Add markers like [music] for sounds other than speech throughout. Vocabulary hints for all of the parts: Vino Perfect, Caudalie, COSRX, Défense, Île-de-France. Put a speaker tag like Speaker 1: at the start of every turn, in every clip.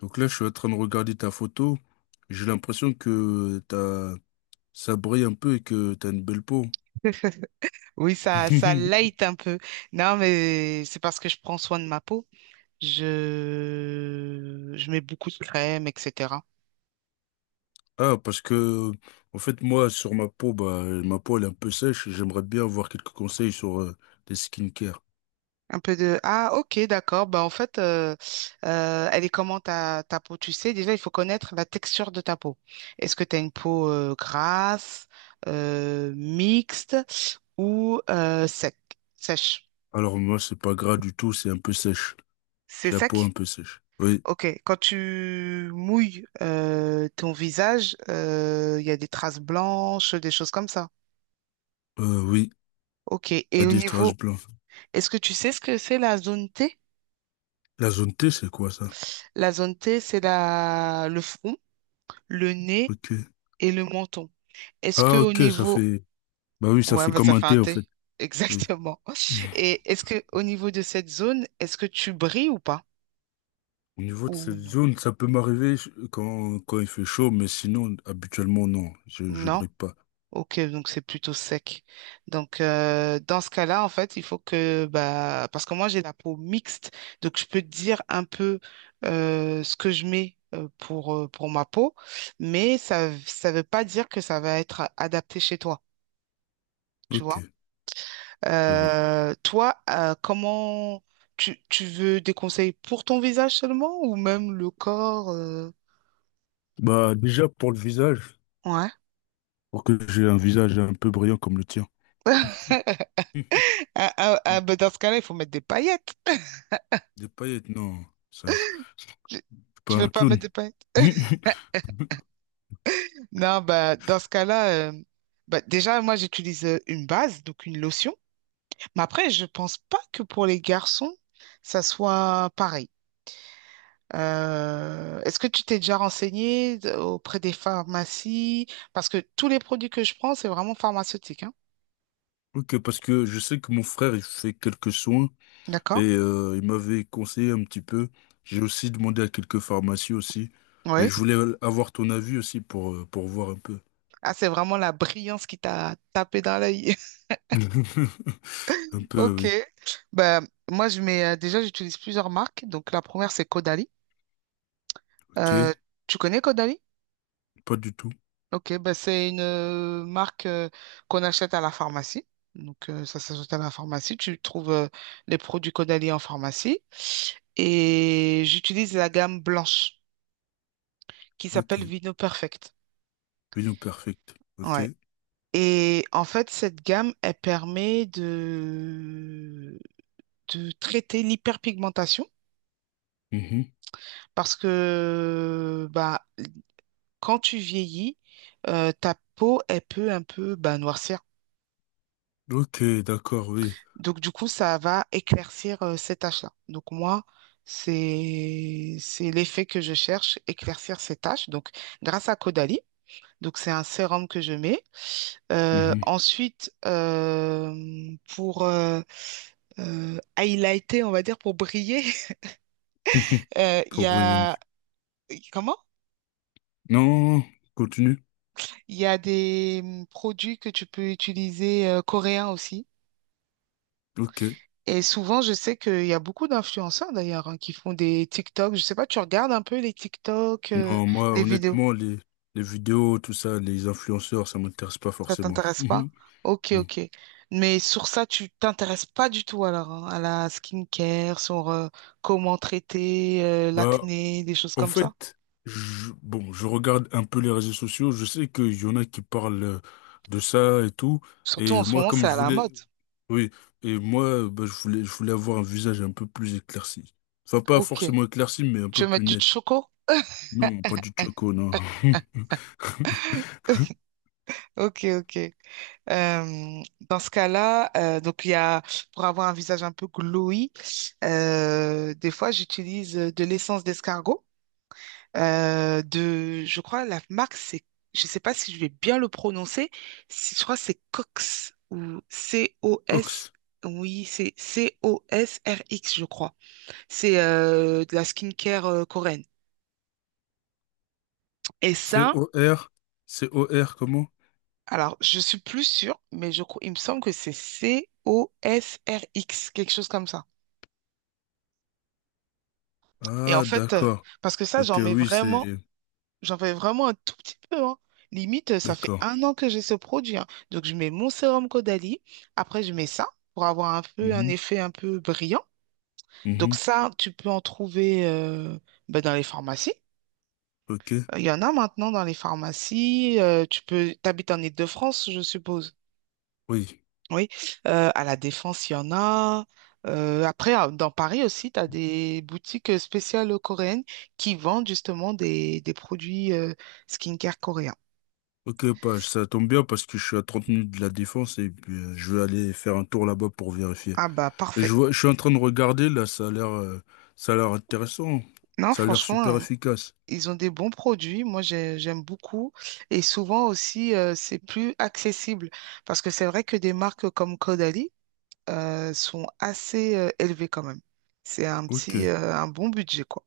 Speaker 1: Donc là, je suis en train de regarder ta photo. J'ai l'impression que ça brille un peu et que t'as une belle peau.
Speaker 2: Oui, ça light
Speaker 1: [laughs]
Speaker 2: un peu. Non, mais c'est parce que je prends soin de ma peau. Je mets beaucoup de crème, etc.
Speaker 1: Ah, parce que, en fait, moi, sur ma peau, bah, ma peau, elle est un peu sèche. J'aimerais bien avoir quelques conseils sur les skincare.
Speaker 2: Un peu de... Ah, ok, d'accord. Bah, en fait, elle est comment ta peau? Tu sais, déjà, il faut connaître la texture de ta peau. Est-ce que tu as une peau grasse, mixte ou sec, sèche?
Speaker 1: Alors, moi, c'est pas gras du tout, c'est un peu sèche.
Speaker 2: C'est
Speaker 1: J'ai la peau un
Speaker 2: sec?
Speaker 1: peu sèche. Oui,
Speaker 2: Ok, quand tu mouilles ton visage, il y a des traces blanches, des choses comme ça.
Speaker 1: oui,
Speaker 2: Ok,
Speaker 1: il y a
Speaker 2: et au
Speaker 1: des traces
Speaker 2: niveau,
Speaker 1: blanches.
Speaker 2: est-ce que tu sais ce que c'est la zone T?
Speaker 1: La zone T, c'est quoi ça?
Speaker 2: La zone T, c'est la... le front, le nez
Speaker 1: Ok.
Speaker 2: et le menton. Est-ce que
Speaker 1: Ah,
Speaker 2: au
Speaker 1: ok, ça
Speaker 2: niveau,
Speaker 1: fait, bah oui, ça
Speaker 2: ouais,
Speaker 1: fait
Speaker 2: bah,
Speaker 1: comme
Speaker 2: ça
Speaker 1: un
Speaker 2: fait un
Speaker 1: T, en
Speaker 2: T,
Speaker 1: fait.
Speaker 2: [laughs]
Speaker 1: Oui.
Speaker 2: exactement.
Speaker 1: [laughs]
Speaker 2: Et est-ce que au niveau de cette zone, est-ce que tu brilles ou pas?
Speaker 1: Au niveau de
Speaker 2: Ou
Speaker 1: cette
Speaker 2: non?
Speaker 1: zone, ça peut m'arriver quand il fait chaud, mais sinon, habituellement, non, je
Speaker 2: Non.
Speaker 1: brille pas.
Speaker 2: Ok, donc c'est plutôt sec. Donc dans ce cas-là, en fait, il faut que bah parce que moi j'ai la peau mixte, donc je peux te dire un peu ce que je mets pour ma peau, mais ça veut pas dire que ça va être adapté chez toi, tu
Speaker 1: Ok,
Speaker 2: vois.
Speaker 1: je vois.
Speaker 2: Toi, comment tu veux des conseils pour ton visage seulement ou même le corps
Speaker 1: Bah, déjà pour le visage,
Speaker 2: Ouais.
Speaker 1: pour que j'ai un visage un peu brillant comme le tien.
Speaker 2: [laughs] Ah, ah, ah, bah, dans
Speaker 1: [laughs]
Speaker 2: ce cas-là, il faut mettre des paillettes. [laughs]
Speaker 1: Des paillettes, non,
Speaker 2: Tu
Speaker 1: je suis pas
Speaker 2: tu veux
Speaker 1: un
Speaker 2: pas
Speaker 1: clown.
Speaker 2: mettre des paillettes?
Speaker 1: [laughs]
Speaker 2: Non, bah, dans ce cas-là, bah, déjà, moi, j'utilise une base, donc une lotion. Mais après, je pense pas que pour les garçons, ça soit pareil. Est-ce que tu t'es déjà renseigné auprès des pharmacies? Parce que tous les produits que je prends, c'est vraiment pharmaceutique, hein.
Speaker 1: Ok, parce que je sais que mon frère, il fait quelques soins et
Speaker 2: D'accord?
Speaker 1: il m'avait conseillé un petit peu. J'ai aussi demandé à quelques pharmacies aussi, mais
Speaker 2: Oui.
Speaker 1: je voulais avoir ton avis aussi pour voir un peu.
Speaker 2: Ah, c'est vraiment la brillance qui t'a tapé dans l'œil. [laughs]
Speaker 1: [laughs] Un peu,
Speaker 2: Ok.
Speaker 1: oui.
Speaker 2: Bah, moi, je mets, déjà, j'utilise plusieurs marques. Donc, la première, c'est Caudalie.
Speaker 1: Ok,
Speaker 2: Euh, tu connais Caudalie?
Speaker 1: pas du tout.
Speaker 2: Ok, ben c'est une marque qu'on achète à la pharmacie. Donc, ça s'ajoute à la pharmacie. Tu trouves les produits Caudalie en pharmacie. Et j'utilise la gamme blanche qui
Speaker 1: Ok,
Speaker 2: s'appelle Vino Perfect.
Speaker 1: Union Perfect.
Speaker 2: Ouais.
Speaker 1: Ok.
Speaker 2: Et en fait, cette gamme, elle permet de traiter l'hyperpigmentation
Speaker 1: Mhm.
Speaker 2: parce que bah, quand tu vieillis, ta peau, elle peut un peu bah, noircir.
Speaker 1: Ok, d'accord, oui.
Speaker 2: Donc, du coup, ça va éclaircir ces tâches-là. Donc, moi, c'est l'effet que je cherche, éclaircir ces tâches. Donc, grâce à Caudalie, donc c'est un sérum que je mets. Euh,
Speaker 1: Mhm.
Speaker 2: ensuite, euh, pour highlighter, on va dire, pour briller, [laughs]
Speaker 1: [laughs]
Speaker 2: il y
Speaker 1: Pour Williams.
Speaker 2: a... Comment?
Speaker 1: Non, continue.
Speaker 2: Il y a des produits que tu peux utiliser coréens aussi.
Speaker 1: Ok.
Speaker 2: Et souvent, je sais qu'il y a beaucoup d'influenceurs d'ailleurs hein, qui font des TikTok. Je sais pas, tu regardes un peu les TikTok,
Speaker 1: Non, moi,
Speaker 2: les vidéos.
Speaker 1: honnêtement, les vidéos, tout ça, les influenceurs, ça m'intéresse pas
Speaker 2: Ça
Speaker 1: forcément.
Speaker 2: t'intéresse pas?
Speaker 1: Mhm.
Speaker 2: Ok,
Speaker 1: Non.
Speaker 2: ok. Mais sur ça, tu t'intéresses pas du tout alors hein, à la skincare, sur comment traiter
Speaker 1: Bah,
Speaker 2: l'acné, des choses
Speaker 1: en
Speaker 2: comme ça.
Speaker 1: fait, bon, je regarde un peu les réseaux sociaux. Je sais qu'il y en a qui parlent de ça et tout.
Speaker 2: Surtout
Speaker 1: Et
Speaker 2: en ce
Speaker 1: moi,
Speaker 2: moment,
Speaker 1: comme
Speaker 2: c'est
Speaker 1: je
Speaker 2: à la mode.
Speaker 1: voulais, oui, et moi, bah, je voulais avoir un visage un peu plus éclairci. Enfin, pas
Speaker 2: Ok.
Speaker 1: forcément éclairci, mais un
Speaker 2: Tu
Speaker 1: peu
Speaker 2: veux mettre
Speaker 1: plus
Speaker 2: du
Speaker 1: net.
Speaker 2: choco?
Speaker 1: Non, pas du choco, non. [laughs]
Speaker 2: [laughs] Ok, ok. Euh, dans ce cas-là, donc il y a pour avoir un visage un peu glowy, des fois j'utilise de l'essence d'escargot. Je crois la marque c'est, je sais pas si je vais bien le prononcer, si je crois que c'est Cox ou C-O-S.
Speaker 1: Cox.
Speaker 2: Oui, c'est C-O-S-R-X, je crois. C'est de la skincare coréenne. Et ça,
Speaker 1: C-O-R. C-O-R, comment?
Speaker 2: alors je suis plus sûre, mais je crois, il me semble que c'est C-O-S-R-X, quelque chose comme ça. Et en
Speaker 1: Ah,
Speaker 2: fait,
Speaker 1: d'accord.
Speaker 2: parce que ça,
Speaker 1: Ok,
Speaker 2: j'en mets
Speaker 1: oui,
Speaker 2: vraiment,
Speaker 1: c'est.
Speaker 2: j'en fais vraiment un tout petit peu, hein. Limite, ça fait
Speaker 1: D'accord.
Speaker 2: un an que j'ai ce produit, hein. Donc, je mets mon sérum Caudalie. Après, je mets ça pour avoir un peu un
Speaker 1: Mhm,
Speaker 2: effet un peu brillant. Donc,
Speaker 1: mhm,
Speaker 2: ça, tu peux en trouver bah, dans les pharmacies.
Speaker 1: ok.
Speaker 2: Il y en a maintenant dans les pharmacies. Tu peux, t'habites en Île-de-France, je suppose.
Speaker 1: Oui.
Speaker 2: Oui, à la Défense, il y en a. Après, dans Paris aussi, tu as des boutiques spéciales coréennes qui vendent justement des produits skincare coréens.
Speaker 1: Ok, pas, ça tombe bien parce que je suis à 30 minutes de la Défense et puis je vais aller faire un tour là-bas pour vérifier.
Speaker 2: Ah bah
Speaker 1: Je
Speaker 2: parfait.
Speaker 1: vois, je suis en train de regarder là, ça a l'air intéressant,
Speaker 2: Non,
Speaker 1: ça a l'air
Speaker 2: franchement,
Speaker 1: super efficace.
Speaker 2: ils ont des bons produits. Moi, j'aime beaucoup. Et souvent aussi, c'est plus accessible. Parce que c'est vrai que des marques comme Caudalie sont assez élevées quand même. C'est un
Speaker 1: Ok,
Speaker 2: petit, un bon budget, quoi.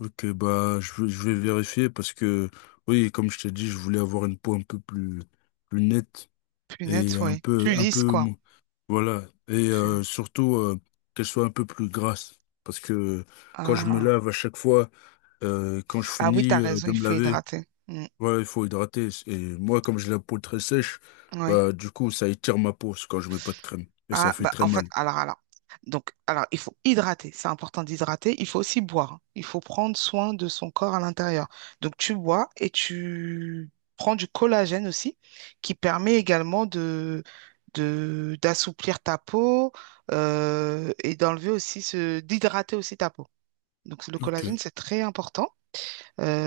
Speaker 1: ok, bah je vais vérifier parce que oui, comme je t'ai dit, je voulais avoir une peau un peu plus nette
Speaker 2: Plus net,
Speaker 1: et un
Speaker 2: oui.
Speaker 1: peu,
Speaker 2: Plus
Speaker 1: un peu,
Speaker 2: lisse, quoi.
Speaker 1: voilà, et
Speaker 2: Plus...
Speaker 1: surtout qu'elle soit un peu plus grasse parce que quand je me
Speaker 2: Ah.
Speaker 1: lave à chaque fois, quand je
Speaker 2: Ah oui,
Speaker 1: finis
Speaker 2: t'as raison,
Speaker 1: de
Speaker 2: il
Speaker 1: me
Speaker 2: faut
Speaker 1: laver.
Speaker 2: hydrater. Mm,
Speaker 1: Ouais, il faut hydrater. Et moi, comme j'ai la peau très sèche,
Speaker 2: oui.
Speaker 1: bah, du coup, ça étire ma peau c'est quand je mets pas de crème. Et ça
Speaker 2: Ah,
Speaker 1: fait
Speaker 2: bah,
Speaker 1: très
Speaker 2: en fait,
Speaker 1: mal.
Speaker 2: alors, alors. Donc, alors, il faut hydrater. C'est important d'hydrater. Il faut aussi boire. Il faut prendre soin de son corps à l'intérieur. Donc, tu bois et tu prends du collagène aussi, qui permet également de, d'assouplir ta peau, et d'enlever aussi ce, d'hydrater aussi ta peau. Donc, le
Speaker 1: Ok.
Speaker 2: collagène, c'est très important.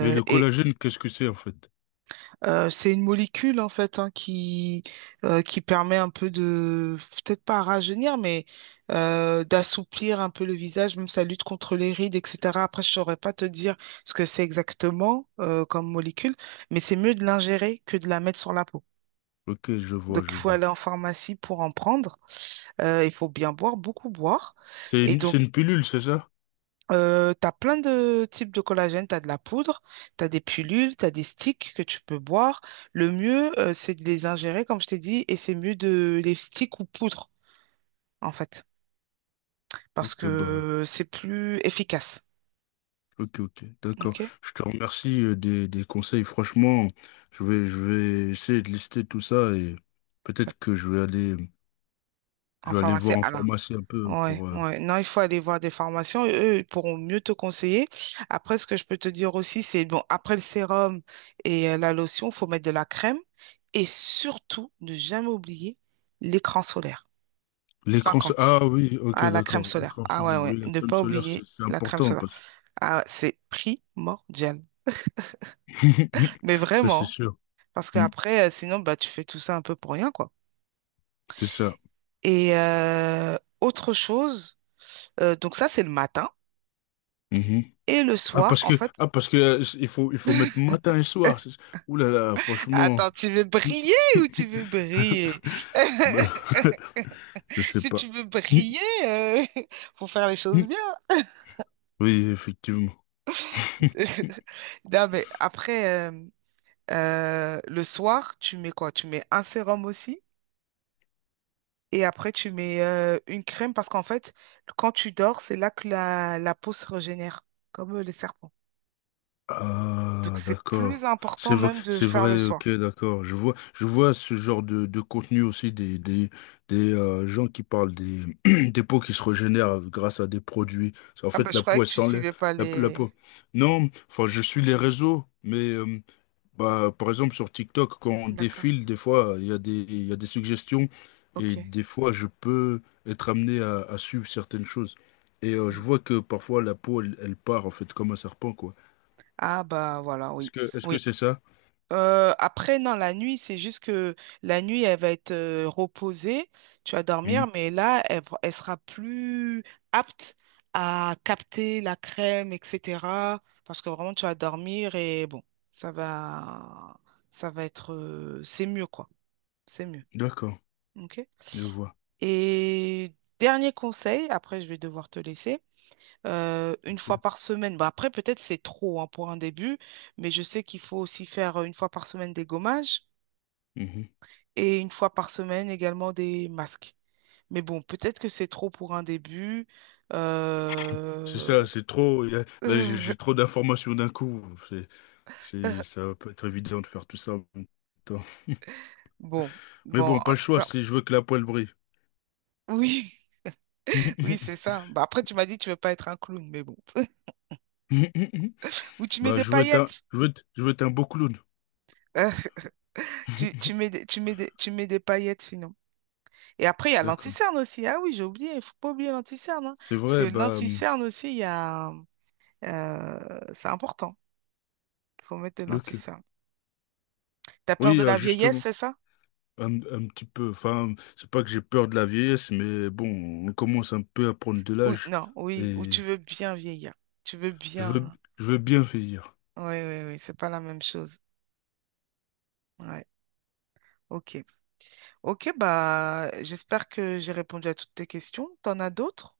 Speaker 1: Mais le
Speaker 2: et,
Speaker 1: collagène, qu'est-ce que c'est, en fait?
Speaker 2: C'est une molécule en fait hein, qui permet un peu de, peut-être pas à rajeunir, mais d'assouplir un peu le visage, même ça lutte contre les rides, etc. Après, je saurais pas te dire ce que c'est exactement comme molécule, mais c'est mieux de l'ingérer que de la mettre sur la peau.
Speaker 1: Ok, je vois,
Speaker 2: Donc, il
Speaker 1: je
Speaker 2: faut
Speaker 1: vois.
Speaker 2: aller en pharmacie pour en prendre. Il faut bien boire, beaucoup boire.
Speaker 1: C'est
Speaker 2: Et
Speaker 1: une, c'est
Speaker 2: donc,
Speaker 1: une pilule, c'est ça?
Speaker 2: t'as plein de types de collagène, t'as de la poudre, t'as des pilules, t'as des sticks que tu peux boire. Le mieux, c'est de les ingérer, comme je t'ai dit, et c'est mieux de les sticks ou poudre, en fait, parce
Speaker 1: Ok, bah,
Speaker 2: que c'est plus efficace.
Speaker 1: ok, ok, d'accord.
Speaker 2: OK?
Speaker 1: Je te remercie des conseils. Franchement, je vais essayer de lister tout ça et peut-être que je vais aller, je
Speaker 2: En
Speaker 1: vais aller
Speaker 2: pharmacie,
Speaker 1: voir en
Speaker 2: ah là.
Speaker 1: pharmacie un peu
Speaker 2: Ouais, ouais. Non, il faut aller voir des formations et eux, ils pourront mieux te conseiller. Après, ce que je peux te dire aussi, c'est bon, après le sérum et la lotion, il faut mettre de la crème et surtout ne jamais oublier l'écran solaire.
Speaker 1: L'écran solaire.
Speaker 2: 50.
Speaker 1: Ah oui, ok,
Speaker 2: Ah, la crème
Speaker 1: d'accord.
Speaker 2: solaire.
Speaker 1: L'écran
Speaker 2: Ah ouais,
Speaker 1: solaire.
Speaker 2: ouais.
Speaker 1: Oui, la
Speaker 2: Ne
Speaker 1: crème
Speaker 2: pas
Speaker 1: solaire, c'est
Speaker 2: oublier
Speaker 1: c'est
Speaker 2: la crème
Speaker 1: important
Speaker 2: solaire.
Speaker 1: parce
Speaker 2: Ah, c'est primordial. Mais
Speaker 1: [laughs] Ça, c'est
Speaker 2: vraiment,
Speaker 1: sûr.
Speaker 2: parce
Speaker 1: Mm,
Speaker 2: qu'après, sinon, bah, tu fais tout ça un peu pour rien, quoi.
Speaker 1: c'est ça.
Speaker 2: Et autre chose, donc ça, c'est le matin.
Speaker 1: Mhm.
Speaker 2: Et le
Speaker 1: Ah,
Speaker 2: soir,
Speaker 1: parce
Speaker 2: en
Speaker 1: que,
Speaker 2: fait,
Speaker 1: ah, parce que, il faut mettre matin et soir.
Speaker 2: [laughs]
Speaker 1: Ouh là là, franchement.
Speaker 2: attends, tu veux briller ou tu veux briller?
Speaker 1: [laughs] Bah, [laughs]
Speaker 2: [laughs]
Speaker 1: je sais
Speaker 2: Si
Speaker 1: pas.
Speaker 2: tu veux
Speaker 1: Mm,
Speaker 2: briller, euh, [laughs] faut faire les choses
Speaker 1: mm.
Speaker 2: bien.
Speaker 1: Oui, effectivement. [laughs]
Speaker 2: [laughs] Non, mais après, le soir, tu mets quoi? Tu mets un sérum aussi. Et après, tu mets une crème parce qu'en fait, quand tu dors, c'est là que la peau se régénère, comme les serpents. Donc,
Speaker 1: Ah,
Speaker 2: c'est plus
Speaker 1: d'accord.
Speaker 2: important même de
Speaker 1: C'est
Speaker 2: faire le
Speaker 1: vrai,
Speaker 2: soin.
Speaker 1: ok, d'accord. Je vois ce genre de contenu aussi des gens qui parlent des, [clears throat] des peaux qui se régénèrent grâce à des produits. En
Speaker 2: Ah bah,
Speaker 1: fait,
Speaker 2: je
Speaker 1: la
Speaker 2: croyais
Speaker 1: peau, elle
Speaker 2: que tu
Speaker 1: s'enlève,
Speaker 2: suivais pas
Speaker 1: la
Speaker 2: les...
Speaker 1: peau. Non, enfin, je suis les réseaux, mais bah, par exemple, sur TikTok, quand on
Speaker 2: D'accord,
Speaker 1: défile, des fois, il y a des suggestions et
Speaker 2: ok.
Speaker 1: des fois, je peux être amené à suivre certaines choses. Et je
Speaker 2: Mm.
Speaker 1: vois que parfois, la peau, elle part, en fait, comme un serpent, quoi.
Speaker 2: Ah bah, voilà,
Speaker 1: Est-ce
Speaker 2: oui.
Speaker 1: que est-ce que
Speaker 2: Oui,
Speaker 1: c'est ça?
Speaker 2: Après, non, la nuit, c'est juste que la nuit, elle va être reposée, tu vas dormir,
Speaker 1: Mhm.
Speaker 2: mais là, elle, elle sera plus apte à capter la crème, etc. Parce que vraiment, tu vas dormir et bon, ça va, ça va être, c'est mieux, quoi. C'est mieux.
Speaker 1: D'accord,
Speaker 2: OK?
Speaker 1: je vois.
Speaker 2: Et dernier conseil, après, je vais devoir te laisser. Une fois
Speaker 1: Ok.
Speaker 2: par semaine, bah après peut-être c'est trop hein, pour un début, mais je sais qu'il faut aussi faire une fois par semaine des gommages.
Speaker 1: Mhm.
Speaker 2: Et une fois par semaine également des masques. Mais bon, peut-être que c'est trop pour un début.
Speaker 1: C'est
Speaker 2: Euh,
Speaker 1: ça, c'est trop. Là, j'ai trop
Speaker 2: [laughs]
Speaker 1: d'informations d'un coup. C'est, Ça va pas être évident de faire tout ça en même temps.
Speaker 2: Bon,
Speaker 1: Mais
Speaker 2: bon,
Speaker 1: bon, pas
Speaker 2: en
Speaker 1: le
Speaker 2: tout
Speaker 1: choix
Speaker 2: cas,
Speaker 1: si je veux que la poêle brille.
Speaker 2: oui, [laughs] oui, c'est ça. Bah, après, tu m'as dit que tu veux pas être un clown, mais bon.
Speaker 1: [laughs]
Speaker 2: [laughs] Ou tu mets
Speaker 1: Bah,
Speaker 2: des
Speaker 1: je veux être un,
Speaker 2: paillettes.
Speaker 1: je veux être un beau clown.
Speaker 2: Euh, tu,
Speaker 1: [laughs]
Speaker 2: tu mets des paillettes sinon. Et après, il y a
Speaker 1: D'accord.
Speaker 2: l'anti-cerne aussi. Ah oui, j'ai oublié, il faut pas oublier l'anti-cerne, hein.
Speaker 1: C'est
Speaker 2: Parce que
Speaker 1: vrai, bah,
Speaker 2: l'anti-cerne aussi, il y a, c'est important. Il faut mettre de
Speaker 1: ok.
Speaker 2: l'anti-cerne. T'as peur
Speaker 1: Oui,
Speaker 2: de la vieillesse,
Speaker 1: justement,
Speaker 2: c'est ça?
Speaker 1: un petit peu. Enfin, c'est pas que j'ai peur de la vieillesse, mais bon, on commence un peu à prendre de
Speaker 2: Ou
Speaker 1: l'âge.
Speaker 2: non, oui, ou tu
Speaker 1: Et.
Speaker 2: veux bien vieillir. Tu veux
Speaker 1: Je veux,
Speaker 2: bien.
Speaker 1: je veux bien finir.
Speaker 2: Oui, oui, oui, c'est pas la même chose. Ouais, ok. Ok, bah, j'espère que j'ai répondu à toutes tes questions. T'en as d'autres?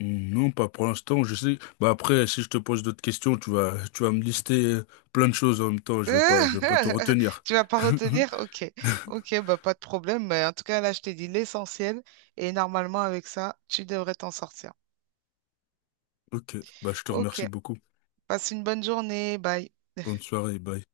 Speaker 1: Non, pas pour l'instant, je sais. Bah après, si je te pose d'autres questions, tu vas me lister plein de choses en même temps. Je vais pas tout
Speaker 2: [laughs]
Speaker 1: retenir.
Speaker 2: Tu vas pas
Speaker 1: [laughs]
Speaker 2: retenir? Ok. Ok, bah, pas de problème. Mais en tout cas, là, je t'ai dit l'essentiel. Et normalement, avec ça, tu devrais t'en sortir.
Speaker 1: Ok, bah je te
Speaker 2: Ok.
Speaker 1: remercie beaucoup.
Speaker 2: Passe une bonne journée. Bye.
Speaker 1: Bonne soirée, bye.